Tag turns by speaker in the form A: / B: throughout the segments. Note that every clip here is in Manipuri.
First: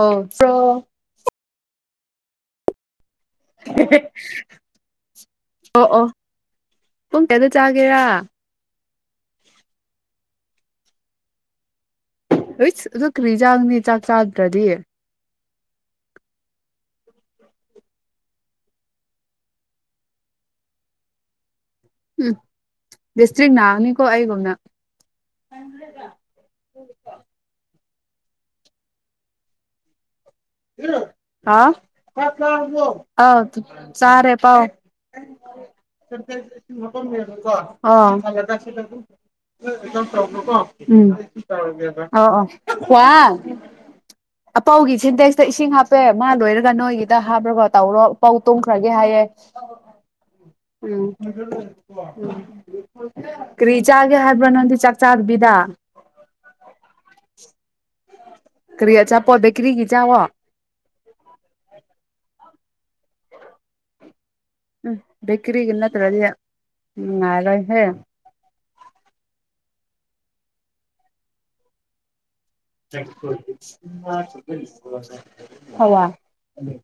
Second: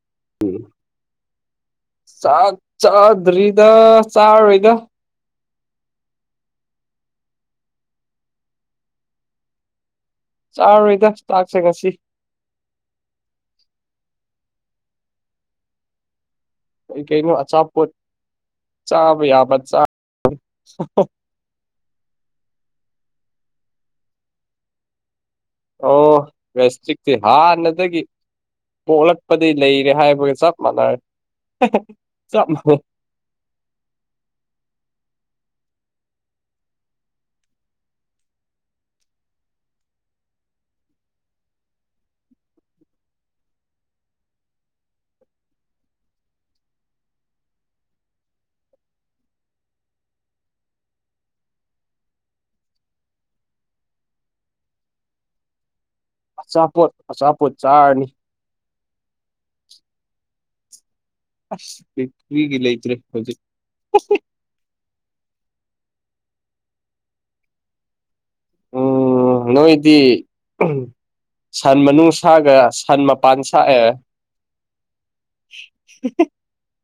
A: ꯑꯣ ꯐ꯭ꯔꯣ
B: ꯎꯝ ꯆꯥꯛ ꯆꯥꯗꯔꯤꯗ ꯆꯥꯔꯣꯏꯗ꯫
A: ꯑꯣ ꯑꯣ ꯄꯨꯡ ꯀꯌꯥꯗ ꯆꯥꯒꯦꯔꯥ꯫
B: ꯆꯥꯔꯣꯏꯗ ꯆꯥꯛꯁꯦ ꯉꯁꯤ꯫
A: ꯋꯤꯠꯁ ꯑꯗꯨ ꯀꯔꯤꯆꯥꯒꯅꯤ ꯆꯥꯛ ꯆꯥꯗ꯭ꯔꯗꯤ
B: ꯀꯩ ꯀꯩꯅꯣ ꯑꯆꯥꯄꯣꯠ ꯆꯥꯕ ꯌꯥꯕ ꯆ [unintelligible]
A: ꯎꯝ ꯔꯦꯁꯇ꯭ꯔꯤꯛ ꯅꯅꯤꯀꯣ ꯑꯩꯒꯨꯝꯅ꯫
B: ꯑꯣ ꯔꯦꯁꯇ꯭ꯔꯤꯛꯇꯤ ꯍꯥꯟꯅꯗꯒꯤ ꯄꯣꯛꯂꯛꯄꯗꯩ ꯂꯩꯔꯦ ꯍꯥꯏꯕꯒ ꯆꯥꯞ
A: [unintelligible] ꯍꯥꯎ ꯆꯥꯛ
B: ꯃꯥꯟꯅꯩ
A: ꯆꯥꯔꯕꯣ ꯑꯥꯎ ꯗꯨꯠ ꯆꯥꯔꯦ ꯄꯥꯎ꯫ [unintelligible] ꯑꯥꯎ [unintelligible] [unintelligible] ꯎꯝ [unintelligible] ꯑꯧ ꯑꯣ ꯑꯣ ꯋꯥ ꯑꯄꯧꯒꯤ ꯁꯤꯟꯗꯦꯛꯁ ꯇ ꯏꯁꯤꯡ ꯍꯥꯞꯄꯦ ꯃꯥ ꯂꯣꯏꯔꯒ ꯅꯣꯏꯒꯤꯗ ꯍꯥꯞꯔꯒ ꯇꯧꯔꯣ ꯄꯧ ꯇꯨꯝꯈ꯭ꯔꯒꯦ ꯍꯥꯏꯌꯦ꯫ ꯎꯝ [unintelligible] ꯎꯝ ꯀꯔꯤ ꯆꯥꯒꯦ ꯍꯥꯏꯕ꯭ꯔꯥ ꯅꯪꯗꯤ ꯆꯥꯛ ꯆꯥꯗꯕꯤꯗ꯫
B: ꯑꯆꯥꯄꯣꯠ ꯑꯆꯥꯄꯣꯠ ꯆꯥꯔꯅꯤ꯫
A: ꯀꯔꯤ ꯑꯆꯥꯄꯣꯠ ꯕꯦꯀ꯭ꯔꯤꯒꯤ ꯆꯥꯎꯋꯣ꯫
B: ꯑꯁ ꯕꯦꯀ꯭ꯔꯤꯒꯤ ꯂꯩꯇ꯭ꯔꯦ ꯍꯧꯖꯤꯛ [unintelligible]
A: ꯎꯝ ꯕꯦꯀ꯭ꯔꯤꯒꯤ ꯅꯠꯇ꯭ꯔꯗꯤ ꯅꯨꯡꯉꯥꯏꯔꯣꯏꯍꯦ
B: ꯎꯝ ꯅꯣꯏꯗꯤ ꯁꯟ ꯃꯅꯨꯡ ꯁꯥꯒ
A: ꯍꯋꯥ ꯎꯝ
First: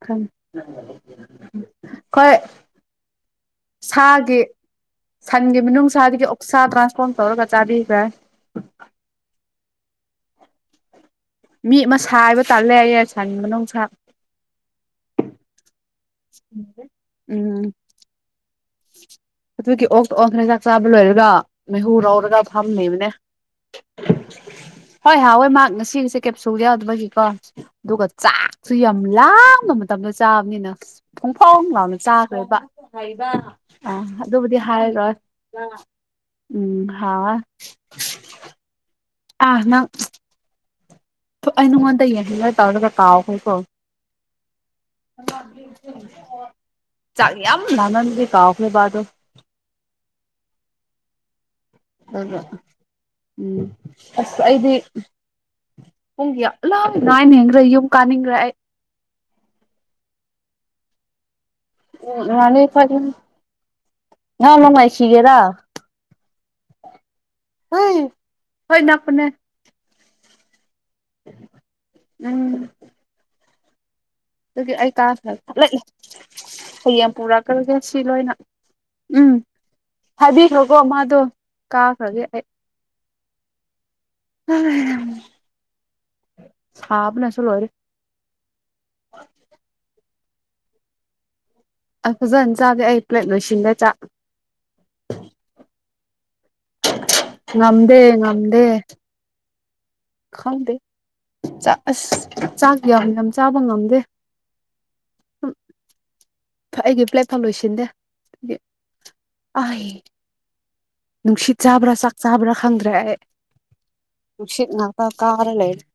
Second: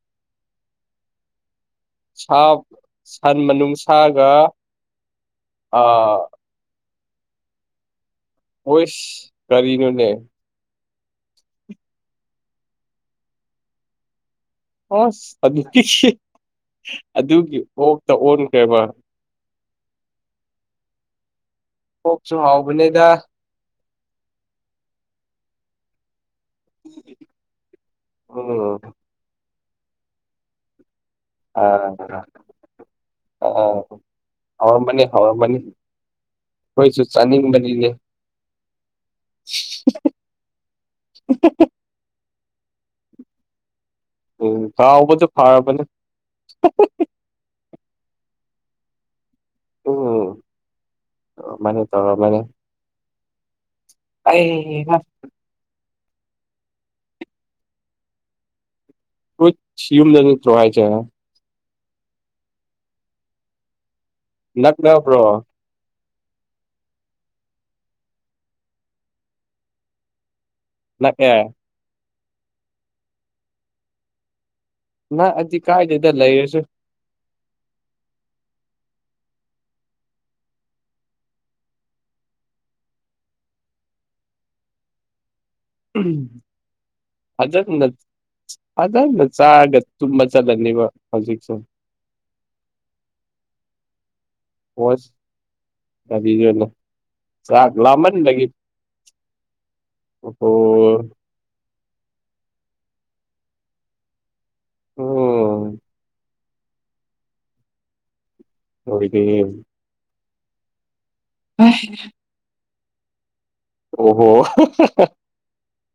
A: ꯈꯪꯉꯦ [unintelligible]
B: ꯁꯥꯎꯠ ꯁꯟ ꯃꯅꯨꯡꯁꯥꯒ
A: ꯁꯥꯒꯤ
B: ꯑꯥ
A: ꯁꯥ ꯇ꯭ꯔꯥꯟꯁꯐꯣꯝ ꯇꯧꯔꯒ ꯆꯥꯕꯤꯈ꯭ꯔꯦ
B: ꯑꯣꯏꯁ ꯀꯔꯤꯅꯣꯅꯦ
A: ꯃꯤ ꯃꯁꯥ ꯍꯥꯏꯕ ꯇꯜꯂꯦꯌꯦ ꯁꯟ ꯃꯅꯨꯡꯁꯥ
B: ꯑꯁ ꯑꯗꯨ ꯑꯗꯨꯒꯤ
A: ꯎꯝ
B: ꯑꯣꯛꯇ ꯑꯣꯟꯈ꯭ꯔꯦꯕ
A: ꯑꯗꯨꯒꯤ ꯑꯣꯛꯇ ꯑꯣꯟꯈ ꯍ ꯆꯥꯛ ꯆꯥꯕ ꯂꯣꯏꯔꯒ ꯃꯩꯍꯨ
B: ꯑꯣꯛꯁꯨ
A: ꯔꯧꯔꯒ
B: ꯍꯥꯎꯕꯅꯦꯗ
A: ꯐꯥꯝꯅꯦꯕꯅꯦ ꯍꯣꯏ ꯍꯑꯣꯏ ꯃꯍꯥꯛ ꯉꯁꯤ ꯉꯁꯤ [unintelligible] ꯀꯦꯞꯁꯨꯟ ꯌꯥꯎꯗꯕꯒꯤꯀꯣ ꯑꯗꯨꯒ ꯆꯥꯛꯁꯨ
B: ꯎꯝ
A: ꯌꯥꯝ ꯂꯥꯡꯕ ꯃꯇꯝꯗ ꯆꯥꯕꯅꯤꯅ
B: ꯑ
A: ꯄꯨꯡꯐꯥꯎꯂꯥꯎꯅ ꯆꯥꯒꯔ꯭ꯦꯕ
B: ꯑ
A: ꯑꯥ ꯑꯗꯨꯕꯨꯗꯤ
B: ꯍꯥꯎꯔꯝꯃꯅꯤ
A: ꯍꯥꯏꯈ꯭ꯔꯣ
B: ꯍꯥꯎꯔꯝꯃꯅꯤ
A: ꯎꯝ
B: ꯑꯩꯈꯣꯏꯁꯨ
A: ꯍꯥ
B: ꯆꯥꯅꯤꯡꯕꯅꯤꯅꯦ
A: ꯑꯥ ꯅꯪ
B: ꯎ [unintelligible]
A: ꯃꯤꯉꯣꯟꯗ ꯌꯦꯡꯍꯜꯂ ꯇꯧꯔꯒ ꯀꯥꯎꯈ꯭ꯔꯦꯀꯣ
B: ꯎꯝ ꯍꯥꯎꯕꯗꯨ ꯐꯔꯕꯅꯦ
A: ꯆ ꯌꯥꯝ ꯂꯅꯟꯗꯤ ꯀꯥꯎꯈ꯭ꯔꯕ ꯑꯗꯨ
B: ꯎꯝ ꯑ ꯃꯥꯏꯅ
A: ꯑ ꯎꯝ ꯑꯁ ꯑꯩꯗꯤ
B: ꯑꯩꯍꯥ
A: ꯄꯨꯡꯗꯤ ꯑ ꯂꯥ ꯥꯏ ꯌꯦꯡꯈ꯭ꯔꯦ ꯌꯨꯝ ꯀꯥꯅꯤꯡꯈ꯭ꯔꯦ ꯑꯩ [unintelligible]
B: ꯀꯣꯏ ꯁꯤ ꯌꯨꯝꯗ ꯅꯠꯇ꯭ꯔꯣ ꯍꯥꯏꯖꯦ
A: ꯎ ꯃꯥꯅꯤ ꯐ
B: ꯅꯛꯅꯕ꯭ꯔꯣ
A: ꯅꯃꯃꯥꯏꯁꯤꯒꯦꯗ ꯍ ꯍꯣꯏꯅꯄꯅꯦ
B: ꯅꯥꯛ ꯌꯦ
A: ꯎꯝ ꯑꯗꯨꯒꯤ ꯑꯩ ꯀꯥ ꯈ
B: ꯅꯛꯑꯗꯤ
A: ꯊꯠꯂꯛꯏ
B: ꯀꯥꯏꯗꯦꯗ ꯂꯩꯔꯁꯨ
A: ꯍꯌꯦꯡ ꯄꯨꯔꯛ ꯀꯒꯦ ꯁꯤ ꯂꯣꯏꯅ ꯎꯝ ꯍꯥꯏꯕꯤꯈ꯭ꯔꯀꯣ ꯃꯥꯗꯣ ꯀꯥꯈ꯭ꯔꯒꯦ ꯑꯩ [unintelligible]
B: ꯎꯝ
A: ꯁꯥꯕꯅꯁꯨ
B: ꯐꯖꯟ
A: ꯂꯣꯏꯔꯦ
B: ꯅꯠ ꯐꯖꯟꯅ ꯆꯥꯔꯒ ꯇꯨꯝꯕ ꯆꯠꯂꯅꯤꯕ ꯍꯧꯖꯤꯛꯁꯨ
A: ꯑ ꯐꯖꯟ ꯆꯥꯒꯦ ꯑꯩ ꯄ꯭ꯂꯦꯠ ꯂꯣꯏꯁꯤꯟꯂꯦ ꯆꯥꯛ
B: ꯍꯁ ꯉꯖ ꯆꯥꯛ
A: ꯉꯝꯗꯦ
B: ꯂꯃꯅꯤ ꯂ [unintelligible]
A: ꯉꯝꯗꯦ ꯈꯪꯗꯦ ꯑꯁ ꯆꯥꯛ ꯌꯥꯝꯅ ꯆꯥꯕ ꯉꯝꯗꯦ
B: ꯑꯣ
A: ꯑꯩꯒꯤ ꯄ꯭ꯂꯦꯠ ꯐ ꯂꯣꯏꯁꯤꯟꯗꯦ
B: ꯍꯣꯏꯒꯤ
A: ꯑꯩ ꯅꯨꯡꯁꯤꯠ ꯆꯥꯕ꯭ꯔꯥ ꯆꯥꯛ ꯆꯥꯕ꯭ꯔꯥ ꯈꯪꯗ꯭ꯔꯦ
B: ꯑꯣꯍꯣ
A: ꯅꯨꯡꯁꯤꯠ ꯉꯥꯛꯇꯥ ꯀꯔꯒꯥ ꯂꯩꯔꯦ ꯑꯩ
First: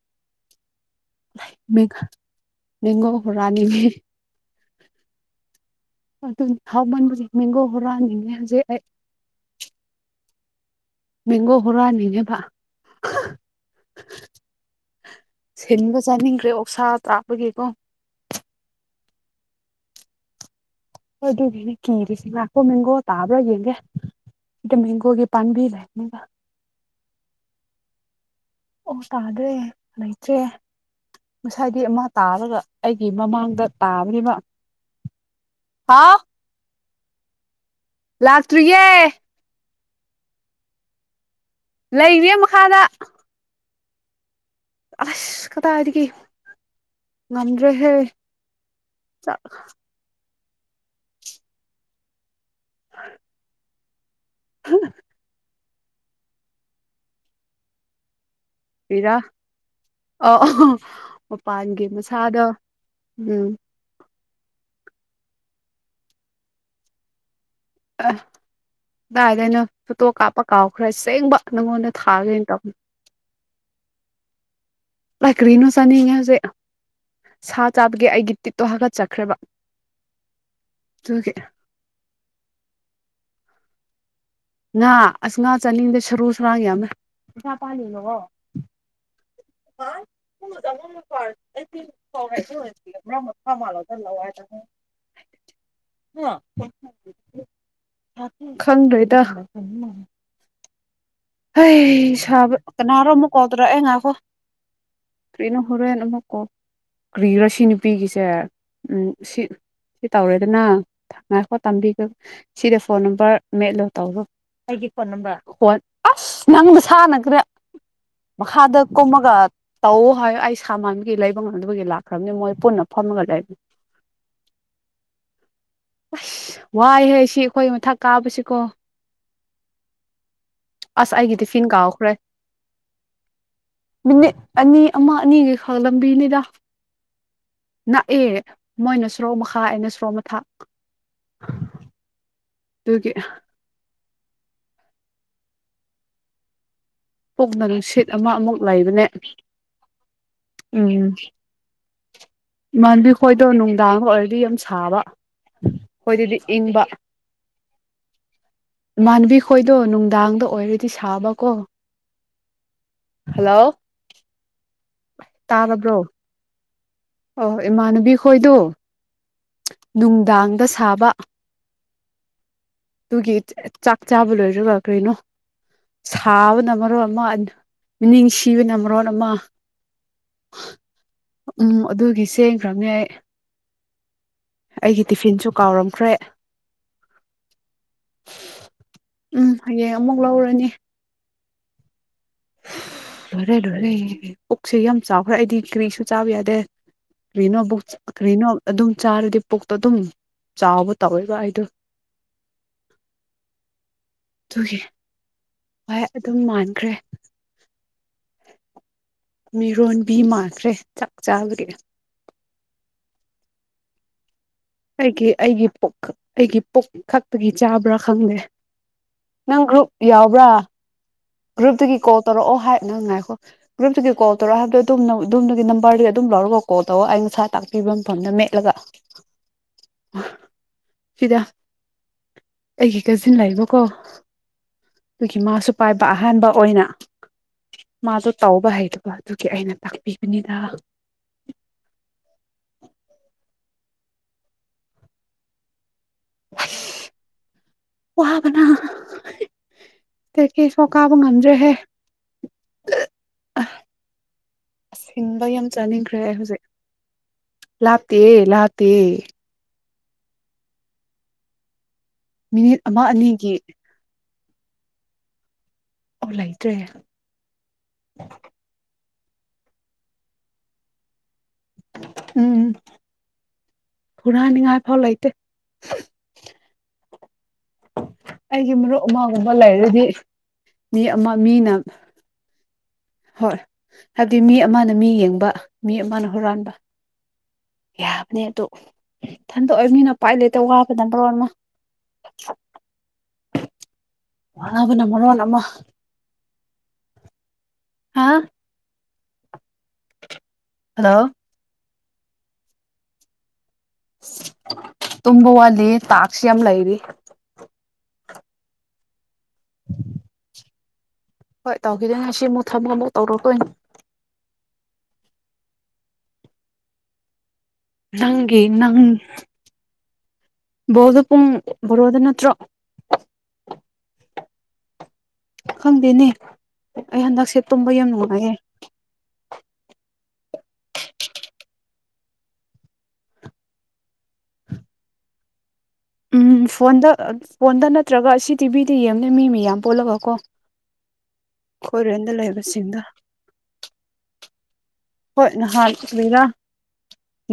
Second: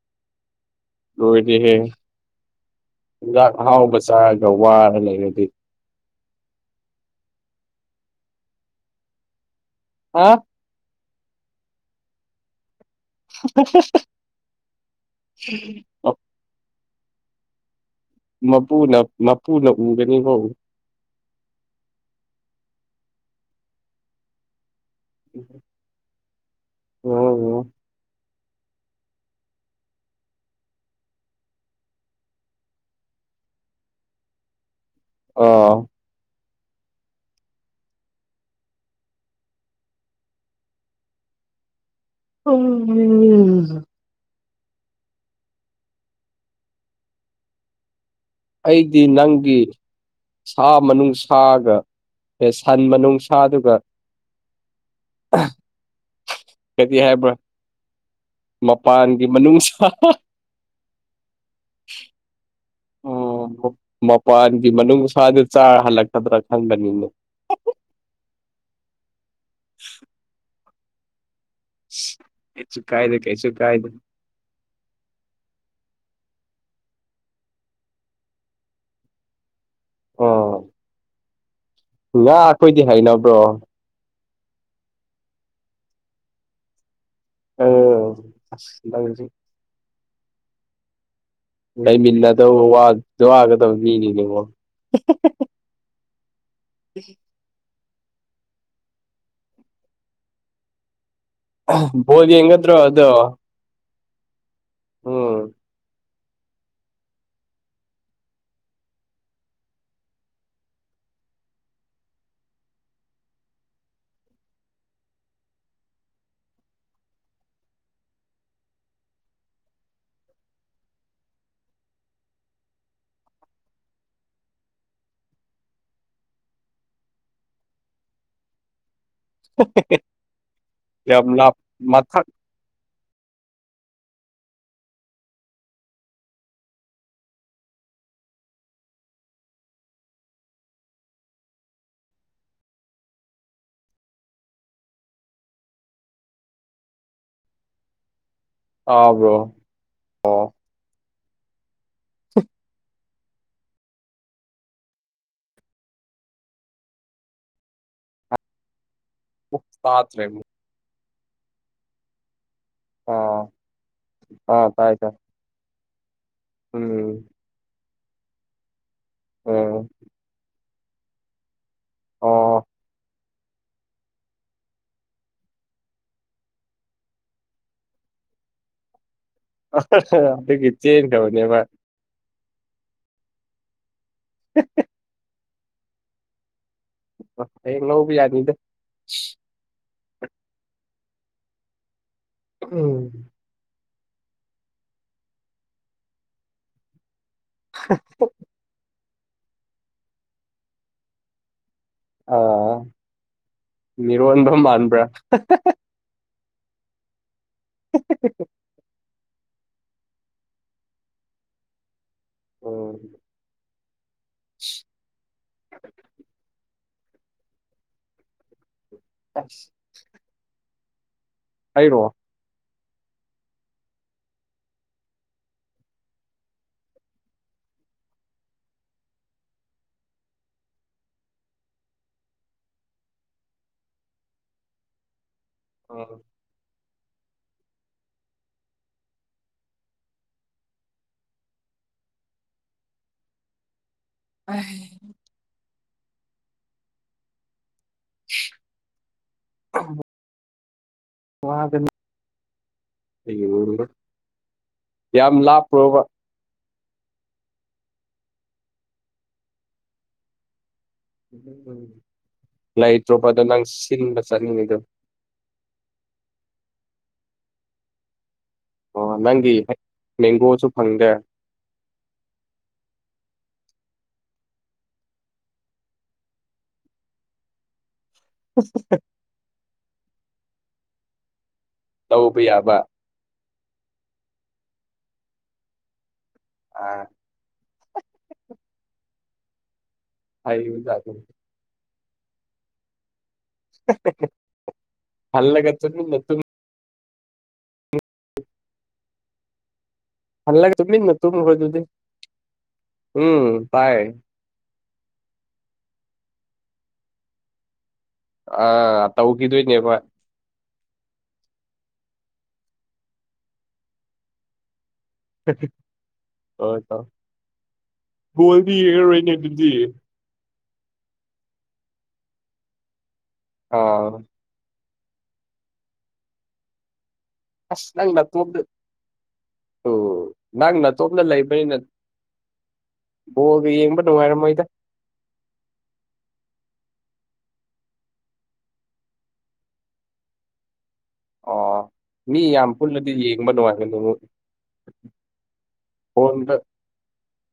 B: ꯂꯣꯏꯔꯗꯤꯍꯦ ꯆꯤꯟꯖꯥꯛ
A: ꯍꯨꯔꯥꯅꯤꯡꯉꯤ
B: ꯑꯍꯥꯎꯕ ꯆꯥꯔꯒ ꯋꯥꯔ ꯂꯩꯔꯗꯤ
A: ꯑꯗꯨ ꯍꯥꯎ ꯃꯟꯕꯁꯦ ꯃꯤꯒꯣ ꯍꯣꯔꯥꯅꯤꯡꯉꯦ ꯍꯧꯖꯤꯛ ꯑꯩ
B: ꯑ
A: ꯃꯦꯡꯒꯣ ꯍꯨꯔꯨꯟꯅꯤꯡꯉꯦꯕ
B: [inaudible]
A: ꯁꯤꯟꯕ ꯆꯥꯅꯤꯡꯈ꯭ꯔꯦ ꯑꯣꯛꯁꯥ ꯇꯥꯄꯒꯤꯀꯣ
B: ꯃꯄꯨꯅ ꯃꯄꯨꯅ ꯎꯒꯅꯤꯕꯣ
A: ꯑꯗꯨꯒꯤꯅꯦ ꯀꯤꯔꯤꯁꯤ ꯉꯈꯣ ꯃꯦꯡꯒꯣ ꯇꯥꯕ꯭ꯔꯥ ꯌꯦꯡꯒꯦ ꯑ ꯃꯦꯡꯒꯣꯒꯤ ꯄꯥꯟꯕꯤ ꯂꯩ [inaudible]
B: ꯎꯝ
A: ꯑꯣ ꯇꯥꯗꯦ ꯂꯩꯆꯦ ꯉꯁꯥꯏꯗꯤ ꯑꯃ ꯇꯥꯔꯒ ꯑꯩꯒꯤ ꯃꯃꯥꯡꯗ ꯇꯥꯕꯅꯤꯅ
B: ꯑꯣ
A: ꯂꯥꯛꯇ꯭ꯔꯤꯌꯦ ꯂꯩꯔꯦ ꯃꯈꯥꯗ
B: ꯎꯝ
A: ꯑꯁ ꯀꯗꯥꯏꯗꯗꯤ ꯉꯝꯗ꯭ꯔꯦ ꯍꯦ
B: ꯑꯩꯗꯤ ꯅꯪꯒꯤ ꯁꯥ ꯃꯅꯨꯡ ꯁꯥꯒ ꯑꯦ ꯁꯟ ꯃꯅꯨꯡꯁꯥꯗꯨꯒ
A: [unintelligible]
B: [unintelligible]
A: ꯄꯤꯔꯥ
B: ꯃꯄꯥꯟꯒꯤ ꯃꯅꯨꯡꯁꯥ
A: [unintelligible] ꯃꯄꯥꯟꯒꯤ ꯃꯁꯥꯗ ꯎꯝ
B: ꯑꯣ ꯃꯄꯥꯟꯒꯤ ꯃꯅꯨꯡꯁꯥꯗ ꯆꯥꯔ ꯍꯜꯂꯛꯀꯗ꯭ꯔꯥ ꯈꯟꯕꯅꯤꯅꯦ
A: ꯑ ꯗꯥꯏꯗꯑꯩꯅꯣ ꯐꯣꯇꯣ ꯀꯥꯞꯄ ꯀꯥꯎꯈ꯭ꯔꯦ ꯆꯦꯡꯕ ꯅꯪꯉꯣꯟꯗ ꯊꯥꯒꯦꯅ ꯇꯧꯅꯤ
B: ꯀꯩꯁꯨ ꯀꯥꯏꯗꯦ ꯀꯩꯁꯨ ꯀꯥꯏꯗꯦ
A: ꯂꯥꯏ ꯀ꯭ꯔꯤꯅꯣ ꯆꯥꯅꯤꯡꯉꯦ ꯍꯧꯖꯤꯛ ꯁꯥ ꯆꯥꯕꯒꯤ ꯑꯩꯒꯤ ꯇꯤꯠꯇꯣ ꯍꯥꯀꯠꯆꯠꯈ꯭ꯔꯦꯕ
B: ꯑꯣ
A: [unintelligible]
B: ꯉꯥ ꯑꯩꯈꯣꯏꯗꯤ ꯍꯅꯕ꯭ꯔꯣ
A: ꯉꯥ ꯑꯁ ꯉꯥ ꯆꯥꯅꯤꯡꯗꯦ ꯁꯔꯨ ꯁꯨꯔꯥꯡꯒ ꯌꯥꯝꯃꯦ ꯄꯩꯁꯥ
B: ꯑ
A: [unintelligible]
B: ꯑꯁ ꯂꯩꯔꯤ
A: ꯍꯥ [unintelligible]
B: ꯂꯩꯃꯤꯟꯅꯗꯧ ꯋꯥ ꯋꯥꯒꯗꯕꯥ ꯃꯤꯅꯤꯅꯦ [unintelligible]
A: [unintelligible] ꯈꯪꯗ꯭ꯔꯣꯏꯗ ꯍꯩ
B: ꯕꯣꯜ
A: ꯁꯕ
B: ꯌꯦꯡꯒꯗ꯭ꯔꯣ
A: ꯀꯅꯔꯣ
B: ꯑꯗꯣ
A: [unintelligible] ꯇꯔꯑꯦ ꯉꯥꯏꯀꯣ
B: ꯎꯝ
A: ꯀꯔꯤꯅꯣ ꯍꯨꯔꯦꯟ ꯑꯃꯨꯛ ꯀꯣ ꯀ꯭ꯔꯤꯔꯥ ꯁꯤ ꯅꯨꯄꯤꯒꯤꯁꯦ ꯎ ꯁꯤ ꯁꯤ ꯇꯧꯔꯦꯗꯅ ꯊ ꯉꯥꯏꯈꯣ ꯇꯕꯤꯒꯦ ꯁꯤꯗ ꯐꯣꯟ ꯅꯝꯕꯔ ꯃꯦꯠꯂꯣ ꯇꯧꯔꯣ ꯑꯩꯒꯤ ꯐꯣꯟ ꯅꯝꯕꯔ [unintelligible] ꯑꯁ ꯅꯪꯗ ꯁꯥꯟꯅꯈ꯭ꯔꯦ ꯃꯈꯥꯗ ꯀꯣꯝꯃꯒ ꯇꯧꯎ ꯍꯥꯏ ꯑꯩ ꯁ ꯃꯥꯟꯕꯒꯤ ꯂꯩꯕ ꯉꯝꯗꯕꯒꯤ ꯂꯥꯛꯈ꯭ꯔꯕꯅꯤ ꯃꯣꯏ ꯄꯨꯟꯅ ꯐꯝꯃꯒ ꯂꯩ ꯑꯁ ꯋꯥꯏ ꯍꯦ ꯁꯤ ꯑꯩꯈꯣꯏ ꯃꯊꯛ ꯀꯥꯕꯁꯤꯀꯣ
B: [unintelligible]
A: ꯑꯁ
B: ꯌꯥꯝ
A: ꯑꯩꯒꯤ
B: ꯂꯞ
A: ꯇꯤꯐꯤꯟ ꯀꯥꯎꯈ꯭ꯔꯦ
B: ꯃꯊꯛ
A: ꯃꯤꯅꯤꯠ ꯑꯅꯤ ꯑꯃ ꯑꯅꯤꯒ ꯈꯪꯂꯝꯕꯤꯅꯤꯗ ꯅꯛꯑꯦ ꯃꯣꯏꯅ ꯁꯣꯔꯣꯛ ꯃꯈꯥ ꯑꯩꯅ ꯁꯣꯔꯣꯛ ꯃꯊꯛ ꯗꯨꯒꯤ ꯑꯥ ꯄꯨꯛꯅ ꯅꯨꯡꯁꯤꯠ ꯑꯃ ꯑꯃꯨꯛ ꯂꯩꯕꯅꯦ
B: ꯇꯥꯕ꯭ꯔꯣ ꯑꯣ
A: ꯎꯝ ꯏꯃꯥꯟꯕꯤ ꯈꯣꯏꯗꯣ ꯅꯨꯡꯗꯥꯡꯒ ꯑꯣꯏꯔꯗꯤ ꯌꯥꯝ ꯁꯥꯕ ꯈꯣꯏꯗꯗꯤ ꯏꯪꯕ ꯏꯃꯥꯟꯕꯤ
B: ꯄꯨꯛ
A: ꯑꯩꯈꯣꯏꯗꯣ
B: ꯇꯥꯗ꯭ꯔꯦ
A: ꯅꯨꯡꯗꯥꯡꯗ
B: ꯑꯃꯨꯛ
A: ꯑꯣꯏꯔꯗꯤ ꯁꯥꯕꯀꯣ
B: ꯑꯣ
A: ꯍꯜꯂꯣ
B: ꯑꯥ ꯇꯥꯏ ꯇꯥꯏ
A: ꯇꯥꯔꯕ꯭ꯔꯣ
B: ꯎꯝ
A: ꯑꯣ ꯏꯃꯥꯟꯅꯕꯤ ꯈꯣꯏꯗꯣ
B: ꯑꯣ
A: ꯅꯨꯡꯗꯥꯡꯗ ꯁꯥꯕ
B: ꯑꯣ
A: ꯑꯗꯨꯒꯤ ꯆꯥꯛ ꯆꯥꯕ ꯂꯣꯏꯔꯒꯥ ꯀꯔꯤꯅꯣ ꯁꯥꯕꯅ ꯃꯔꯣꯟ ꯑꯃ ꯃꯤꯅꯤꯡꯁꯤꯕꯅ ꯃꯔꯣꯟ ꯑꯃ
B: ꯑꯗꯨꯒꯤ ꯆꯦꯟꯒꯔ꯭ꯕꯅꯦꯕ
A: ꯎꯝ ꯑꯗꯨꯒꯤ ꯁꯦꯡꯈ꯭ꯔꯝꯅꯦ ꯑꯩ ꯑꯩꯒꯤ ꯇꯤꯐꯤꯟꯁꯨ ꯀꯥꯎꯔꯝꯈ꯭ꯔꯦ
B: ꯍꯌꯦꯡ ꯂꯧꯕ ꯌꯥꯅꯤꯗ
A: ꯎꯝ ꯍꯌꯦꯡ ꯑꯃꯨꯛ ꯂꯧꯔꯅꯤ
B: ꯎꯝ
A: ꯂꯣꯏꯔꯦ ꯂꯣꯏꯔꯦ ꯄꯨꯛꯁꯦ ꯌꯥꯝ ꯆꯥꯎꯈ꯭ꯔꯦ ꯑꯩꯗꯤ ꯀꯔꯤꯁꯨ ꯆꯥꯕ ꯌꯥꯗꯦ ꯀꯔꯤꯅꯣ ꯕꯨꯛ ꯀꯔꯤꯅꯣ ꯑꯗꯨꯝ ꯆꯥꯔꯗꯤ ꯄꯨꯛꯇꯣ ꯑꯗꯨꯝ ꯆꯥꯎꯕ ꯇꯧꯋꯦꯕ ꯑꯩꯗꯣ
B: ꯑꯥ ꯃꯤꯔꯣꯟꯕ
A: ꯑꯗꯨꯒꯤ
B: ꯃꯥꯟꯕ꯭ꯔꯥ
A: ꯍꯣꯏ ꯑꯗꯨꯝ ꯃꯥꯟꯈ꯭ꯔꯦ
B: [unintelligible]
A: ꯃꯤꯔꯣꯟꯕꯤ ꯃꯥꯟꯈ꯭ꯔꯦ ꯆꯥꯛ ꯆꯥꯕꯒꯤ
B: ꯎꯝ
A: ꯑꯩꯒꯤ ꯑꯩꯒꯤ ꯄꯨꯛ ꯑꯩꯒꯤ ꯄꯨꯛ ꯈꯛꯇꯒꯤ ꯆꯥꯕ꯭ꯔꯥ ꯈꯪꯗꯦ ꯅꯪ
B: ꯑꯁ
A: ꯒ꯭ꯔꯨꯞ ꯌꯥꯎꯕ꯭ꯔꯥ ꯒ꯭ꯔꯨꯞꯇꯒꯤ
B: ꯑꯩꯔꯣ
A: ꯀꯣꯜ ꯇꯧꯔꯛꯑꯣ ꯍꯥꯏ ꯅꯪ ꯉꯥꯏꯈꯣ ꯒ꯭ꯔꯨꯞꯇꯨꯒꯤ ꯀꯣꯜ ꯇꯧꯔꯛꯑꯣ ꯍꯥꯏꯕꯗꯣ ꯑꯗꯨꯝ ꯑꯗꯨꯝꯗꯒꯤ ꯅꯝꯕꯔꯗꯨ ꯑꯗꯨꯝ ꯂꯧꯔꯒ ꯀꯣꯜ ꯇꯧꯋꯣ ꯑꯩꯩꯅ ꯉꯁꯥꯏ ꯇꯥꯛꯄꯤꯕ ꯃꯐꯝꯗ ꯃꯦꯠꯂꯒ ꯐꯤꯗ ꯑꯩꯒꯤ ꯀꯖꯤꯟ ꯂꯥꯛꯏꯕꯀꯣ ꯑꯗꯨꯒꯤ ꯃꯥꯁꯨ ꯄꯥꯏꯕ ꯑꯍꯥꯟꯕ ꯑꯣꯏꯅ ꯃꯥꯗꯣ ꯇꯧꯕ ꯍꯩꯗꯕ ꯑꯗꯨꯒꯤ ꯑꯩꯅ ꯇꯥꯛꯄꯤꯕꯅꯤꯗ
B: [unintelligible]
A: ꯋꯥꯕꯅ [unintelligible] ꯀꯥꯕ ꯉꯝꯗ꯭ꯔꯦꯍꯦ
B: ꯋꯥꯒꯅꯤ
A: ꯑ ꯁꯤꯡꯕ ꯌꯥꯝ ꯆꯥꯅꯤꯡꯈ꯭ꯔꯦ ꯍꯧꯖꯤꯛ ꯂꯥꯞꯇꯦ ꯂꯥꯞꯇꯦ ꯃꯤꯅꯤꯠ ꯑꯃ
B: ꯂꯩꯇ꯭ꯔꯣꯄꯗ
A: ꯑꯅꯤꯒꯤ
B: ꯅꯪ ꯁꯤꯟꯕ ꯆꯠꯅꯤꯡꯉꯤꯗꯣ
A: ꯑꯣ ꯂꯩꯇ꯭ꯔꯦ
B: ꯑꯣ ꯅꯪꯒꯤ ꯃꯦꯡꯒꯣꯁꯨ ꯐꯪꯗ꯭ꯔꯦ
A: ꯎꯝ ꯍꯨꯔꯥꯏꯅꯤꯡꯉꯥꯏ ꯐꯥꯎ ꯂꯩꯇꯦ ꯑꯩꯒꯤ ꯃꯔꯨꯞ ꯑꯃꯥꯒꯨꯝꯕ ꯂꯩꯔꯗꯤ ꯃꯤ ꯑꯃ ꯃꯤꯅ
B: ꯇꯧꯕ ꯌꯥꯕ
A: ꯍꯣꯏ ꯍꯥꯏꯕꯗꯤ ꯃꯤ ꯑꯃꯅ ꯃꯤ ꯌꯦꯡꯕ ꯃꯤ ꯑꯃꯅ ꯍꯨꯔꯥꯟꯕ
B: ꯑ
A: ꯌꯥꯕꯅꯦ ꯑꯗꯨ ꯏꯊꯟꯗ ꯑꯣꯏꯕꯅꯤꯅ ꯄꯥꯏ ꯂꯩꯇꯦ ꯋꯥꯕꯅ
B: ꯍꯩꯕꯖꯥꯠꯅꯤ
A: ꯃꯔꯣꯝꯃ ꯋꯥꯕꯅ ꯃꯔꯣꯟ ꯑꯃ
B: [unintelligible]
A: ꯍꯥꯥ
B: ꯍꯜꯂ ꯇꯨꯃꯤꯟꯅ
A: ꯍꯜꯂꯣ
B: ꯇꯨꯝꯈ꯭ꯔꯣ ꯗꯨꯗꯤ ꯎꯝ ꯇꯥꯏ
A: ꯇꯨꯝꯕ ꯋꯥꯠꯂꯤ ꯇꯥꯛꯁ ꯌꯥꯝ ꯂꯩꯔꯤ
B: ꯑ ꯇꯧꯈꯤꯗꯣꯏꯅꯦ ꯍꯣꯏ
A: ꯍꯣꯏ ꯇꯧꯈꯤꯗꯣꯏꯅꯦ ꯁꯤ ꯑꯃꯨꯛ ꯊꯝꯃꯒ ꯑꯃꯨꯛ ꯇꯧꯔꯛꯇꯣꯏꯅꯤ
B: [unintelligible]
A: ꯅꯪꯒꯤ
B: ꯕꯣꯜꯗꯤ
A: ꯅꯪ
B: ꯌꯦꯡꯉꯔꯣꯏꯅꯦ ꯑꯗꯨꯗꯤ
A: ꯕꯣꯜꯗꯣ ꯄꯨꯡ ꯕꯥꯔꯣꯗ ꯅꯠꯇ꯭ꯔꯣ
B: ꯑꯥ
A: ꯈꯪꯗꯦꯅꯦ ꯑꯩ ꯍꯟꯗꯛꯁꯦ
B: ꯑꯁ
A: ꯇꯨꯝꯕ ꯌꯥꯝ
B: ꯅꯪ
A: ꯅꯨꯡꯉꯥꯏꯌꯦ
B: ꯅꯇꯣꯝꯗ ꯑꯣ ꯅꯪ ꯅꯇꯣꯝꯗ ꯂꯩꯕꯅꯤꯅ ꯕꯣꯜꯒ ꯌꯦꯡꯕ ꯅꯨꯡꯉꯥꯏꯔꯝꯃꯣꯏꯗ
A: ꯎꯝ ꯐꯣꯟꯗ ꯐꯣꯟꯗ ꯅꯠꯇ꯭ꯔꯒ ꯁꯤ ꯇꯤꯚꯤꯗ ꯌꯦꯡꯕꯅꯦ ꯃꯤ ꯃꯌꯥꯝ ꯄꯨꯜꯂꯒ ꯀꯣ
B: ꯑꯣ
A: ꯑꯩꯈꯣꯏꯔꯦꯟꯗ
B: ꯃꯤ ꯌꯥꯝ
A: ꯂꯩꯕꯁꯤꯡꯗ
B: ꯄꯨꯜꯂꯗꯤ ꯌꯦꯡꯕ ꯅꯨꯡꯉꯥꯏꯕꯅꯤꯍꯦ
A: ꯍꯣꯏ ꯅꯍꯥꯟ ꯀꯥꯔꯤꯔ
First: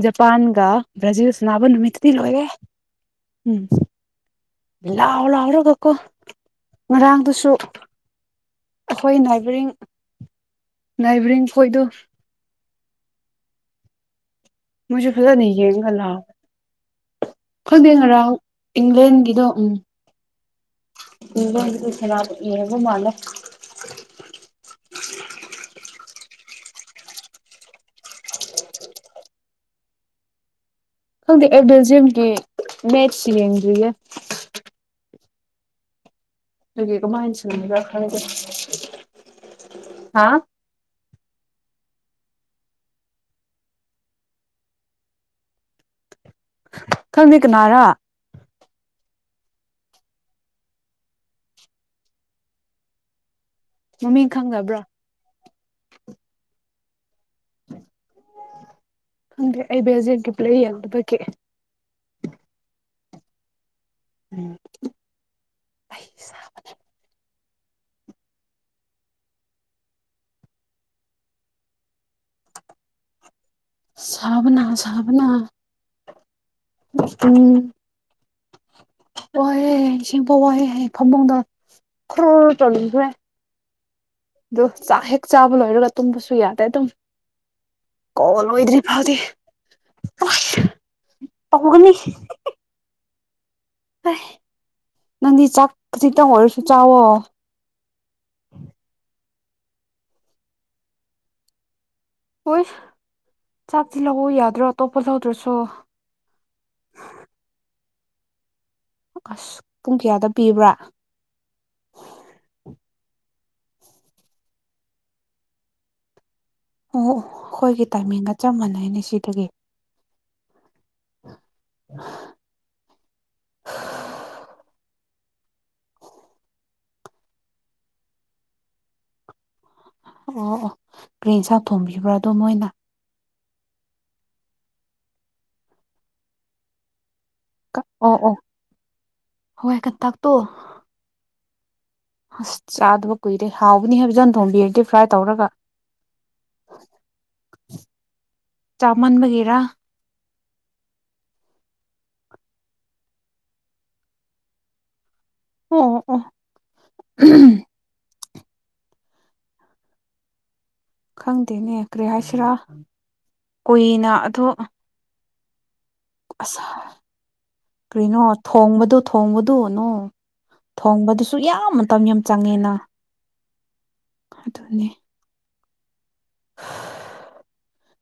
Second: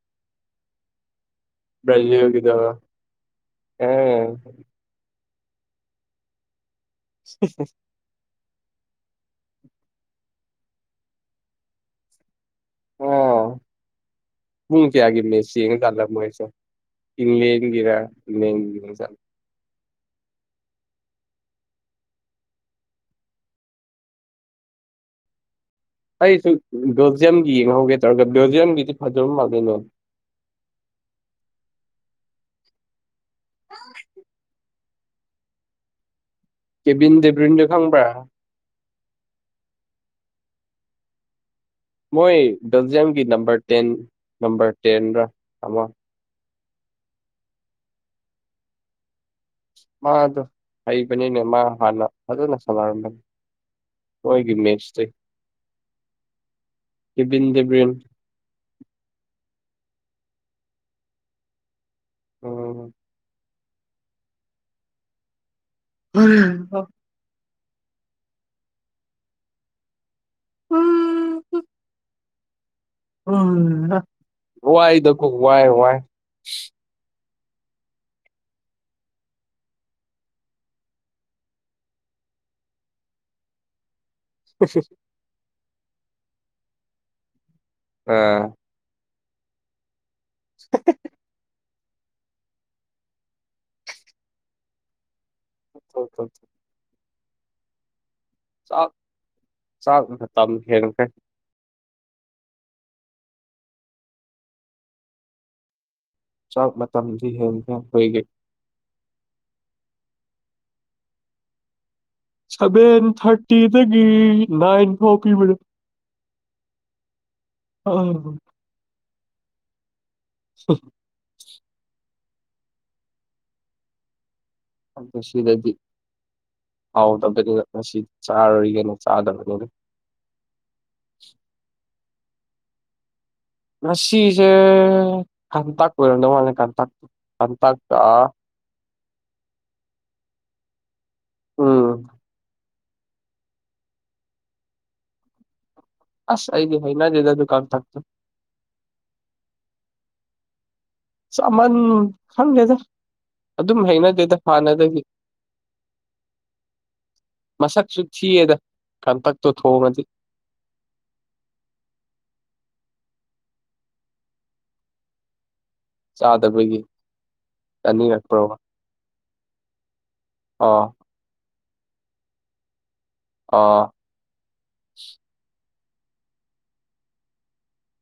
A: ꯖꯄꯥꯟꯒ ꯕ꯭ꯔꯖꯤꯜ ꯁꯅꯥꯕ ꯅꯨꯃꯤꯠꯇꯨꯗꯤ ꯂꯣꯏꯔꯦ
B: ꯕ꯭ꯔꯥꯖꯤꯜꯒꯤꯗꯣ ꯑꯥ
A: ꯎꯝ ꯂꯥꯎ ꯂꯥꯎꯔꯒ ꯀꯣ ꯉꯔꯥꯡꯗꯨꯁꯨ ꯑꯈꯣꯏ ꯅꯥꯏꯕꯔꯤꯡ ꯅꯥꯏꯕꯔꯤꯡ ꯈꯣꯏꯗꯣ
B: ꯍꯨꯝ ꯃꯤ
A: ꯃꯣꯏꯁꯨ
B: ꯀꯌꯥꯒꯤ
A: ꯐꯖꯅ
B: ꯃꯦꯁ
A: ꯌꯦꯡꯉꯒ
B: ꯌꯦꯡꯉꯀꯥꯟꯗ
A: ꯂꯥꯎꯋꯦ
B: ꯃꯣꯏꯁꯨ
A: ꯈꯪꯗꯦ
B: ꯏꯪꯂꯦꯟꯒꯤꯔ
A: ꯉꯔꯥꯡ
B: ꯏꯪꯂꯦꯟꯒꯤꯗꯨꯗ
A: ꯏꯪꯂꯦꯟꯒꯤꯗꯣ ꯎꯝ [unintelligible] ꯌꯦꯡꯕ ꯃꯥꯜꯂꯦ
B: ꯑꯩꯁꯨ ꯕꯦꯜꯖꯤꯌꯝꯒꯤ ꯌꯦꯡꯍꯧꯒꯦ ꯇꯧꯔꯒ ꯕꯦꯜꯖꯤꯌꯝꯒꯤꯗꯤ ꯐꯖꯕ ꯃꯥꯥꯜꯂꯦꯅꯦ
A: ꯈꯪꯗꯦ ꯑꯩ ꯕꯦꯜꯖꯤꯌꯝꯒꯤ ꯃꯦꯠꯁ ꯌꯦꯡꯗ꯭ꯔꯤꯌꯦ ꯗꯨꯒꯤ
B: ꯀꯦꯕꯤꯟ
A: ꯀꯃꯥꯏ
B: ꯗꯦꯕ꯭ꯔꯤꯟꯗꯣ ꯈꯪꯕ꯭ꯔꯥ
A: [unintelligible]
B: ꯃꯣꯏ ꯕꯦꯜꯖꯤꯌꯝꯒꯤ ꯅꯝꯕꯔ ꯇꯦꯟ ꯅꯝꯕꯔ ꯇꯦꯟꯔ ꯑꯃ
A: ꯈꯪꯗꯦ ꯀꯅꯥꯔꯥ
B: ꯃꯥꯗꯣ ꯍꯩꯕꯅꯤꯅꯦ ꯃꯥ ꯍꯥꯟꯅ ꯑꯗꯨꯅ ꯁꯥꯟꯅꯔꯝꯕꯅꯤ
A: ꯃꯃꯤꯡ
B: ꯃꯣꯏꯒꯤ
A: ꯈꯪꯗꯕ꯭ꯔꯥ
B: ꯃꯦꯆ ꯀꯕꯤꯟ ꯗꯦꯕꯟ
A: ꯗꯦ ꯑꯩ ꯕꯦꯜ ꯖꯦ ꯕꯦꯇ꯭ꯔꯤ ꯌꯥꯎꯗꯕꯒꯤ
B: ꯑꯣ
A: ꯎꯝ
B: ꯑ ꯍ [unintelligible] ꯎꯝ ꯎꯝ
A: ꯁꯥꯕꯅ
B: ꯋꯥꯏꯗꯀꯣ
A: ꯁꯥꯕꯅ
B: ꯋꯥꯏ ꯋꯥꯏ
A: ꯎꯝ ꯋꯥꯏꯌꯦ ꯑꯁꯤꯡꯕꯥ ꯋꯥꯏꯑꯦ ꯍꯥꯏ ꯐꯃꯨꯡꯗ ꯈꯔꯣ ꯇꯧꯅꯤꯡꯈ꯭ꯔꯦ ꯑꯗꯣ ꯆꯥꯛ ꯍꯦꯛ ꯆꯥꯕ ꯂꯣꯏꯔꯒ ꯇꯨꯝꯕꯁꯨ ꯌꯥꯗꯦ ꯑꯗꯨꯝ ꯀꯣ
B: ꯑꯥ
A: ꯂꯣꯏꯗ꯭ꯔꯤ ꯐꯥꯎꯗꯤ
B: [unintelligible]
A: ꯇꯧꯒꯅꯤ ꯅꯪꯗꯤ ꯆꯥꯛ ꯈꯤꯖꯤꯛꯇꯪ
B: ꯆꯥꯛ
A: ꯑꯣꯏꯔꯁꯨ ꯆꯥꯎꯋꯣ
B: ꯆꯥꯛ ꯆꯥꯛ ꯃꯇꯝ ꯍꯦꯟꯒ꯭ꯔꯦ
A: ꯍꯣꯏ ꯆꯥꯛꯇꯤ ꯂꯧꯎ ꯌꯥꯗ꯭ꯔꯣ ꯑꯇꯣꯞꯄ ꯂꯧꯗ꯭ꯔꯁꯨ
B: ꯆꯥꯛ ꯃꯇꯝꯗꯤ ꯍꯦꯟꯈ꯭ꯔꯦ ꯑꯈꯣꯏꯒꯤ
A: ꯑꯁ ꯄꯨꯡ ꯀꯌꯥꯗ ꯄꯤꯕ꯭ꯔꯥ
B: ꯁꯚꯦꯟ ꯊꯥꯔꯇꯤꯗꯒꯤ ꯅꯥꯏꯟ ꯐꯥꯎ ꯄꯤꯕꯅꯦ
A: ꯑꯣ ꯑꯩꯈꯣꯏꯒꯤ ꯇꯥꯏꯃꯤꯡꯒ
B: ꯎꯝ
A: ꯆꯞ ꯃꯥꯟꯅꯩꯅꯦ ꯁꯤꯗꯒꯤ
B: ꯍ [unintelligible]
A: [unintelligible]
B: ꯑꯣ ꯁꯤꯗꯗꯤ ꯍꯥꯎꯗꯕꯅꯤꯅ ꯉꯁꯤꯗꯤ ꯆꯥꯔꯔꯣꯏꯒꯦꯅ ꯆꯥꯗꯕꯅꯤꯅ
A: ꯑꯣ ꯑꯣ ꯀ꯭ꯔꯤ ꯍꯦꯁꯥꯡ ꯊꯣꯡꯕꯤꯕ꯭ꯔꯥ ꯑꯗꯣ ꯃꯣꯏꯅ
B: ꯉꯁꯤꯁꯦ ꯀꯥꯡꯇꯛ ꯑꯣꯏꯔꯝꯗꯧ ꯃꯥꯜꯂꯦ ꯀꯟꯇꯛ ꯀꯟꯇꯛꯀ
A: ꯍꯣꯏ ꯀꯟꯇꯥꯛꯛꯇꯣ
B: ꯎꯝ
A: ꯆꯥꯗꯕ ꯀꯨꯏꯔꯦ ꯍꯥꯎꯕꯅꯤ ꯍꯥꯏꯕꯖꯥꯟ ꯊꯣꯡꯝꯕꯤꯔꯗꯤ ꯐ꯭ꯔꯥꯏ ꯇꯧꯔꯒ
B: ꯑꯁ ꯑꯩꯗꯤ ꯍꯅꯗꯦꯗ ꯗꯨ ꯀꯥꯡꯇꯛ ꯇꯨ
A: ꯆꯥꯃꯟꯕꯒꯦꯔꯥ
B: ꯆꯥꯃꯟ ꯈꯪꯗꯦꯗ ꯑꯗꯨꯝ ꯍꯩꯅꯗꯦꯗ ꯍꯥꯟꯅꯗꯒꯤ
A: ꯑꯣ ꯑꯣ
B: ꯃꯁꯛꯁꯨ ꯊꯤꯌꯦꯗ ꯀꯟꯇꯛꯇꯣ ꯊꯣꯡꯉꯗꯤ
A: ꯈꯪꯗꯦꯅꯦ ꯀꯔꯤ ꯍꯥꯏꯁꯤꯔꯥ ꯀꯨꯏꯅ ꯑꯗꯣ ꯑꯁ
B: ꯆꯥꯗꯕꯒꯤ
A: ꯀꯔꯤꯅꯣ
B: ꯆꯥꯅꯤꯡꯉꯛꯄ꯭ꯔꯣ
A: ꯊꯣꯡꯕꯗꯨ ꯊꯣꯡꯕꯗꯨꯅꯣ
B: ꯑꯥ
A: ꯊꯣꯡꯕꯗꯨ ꯁꯨ ꯌꯥꯝ ꯃꯇꯝ ꯌꯥꯝ ꯆꯪꯉꯦꯅ
B: ꯑꯣ
A: ꯑꯗꯨꯅꯦ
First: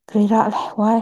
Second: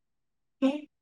A: ꯀꯔꯤꯔꯥ ꯋꯥꯏ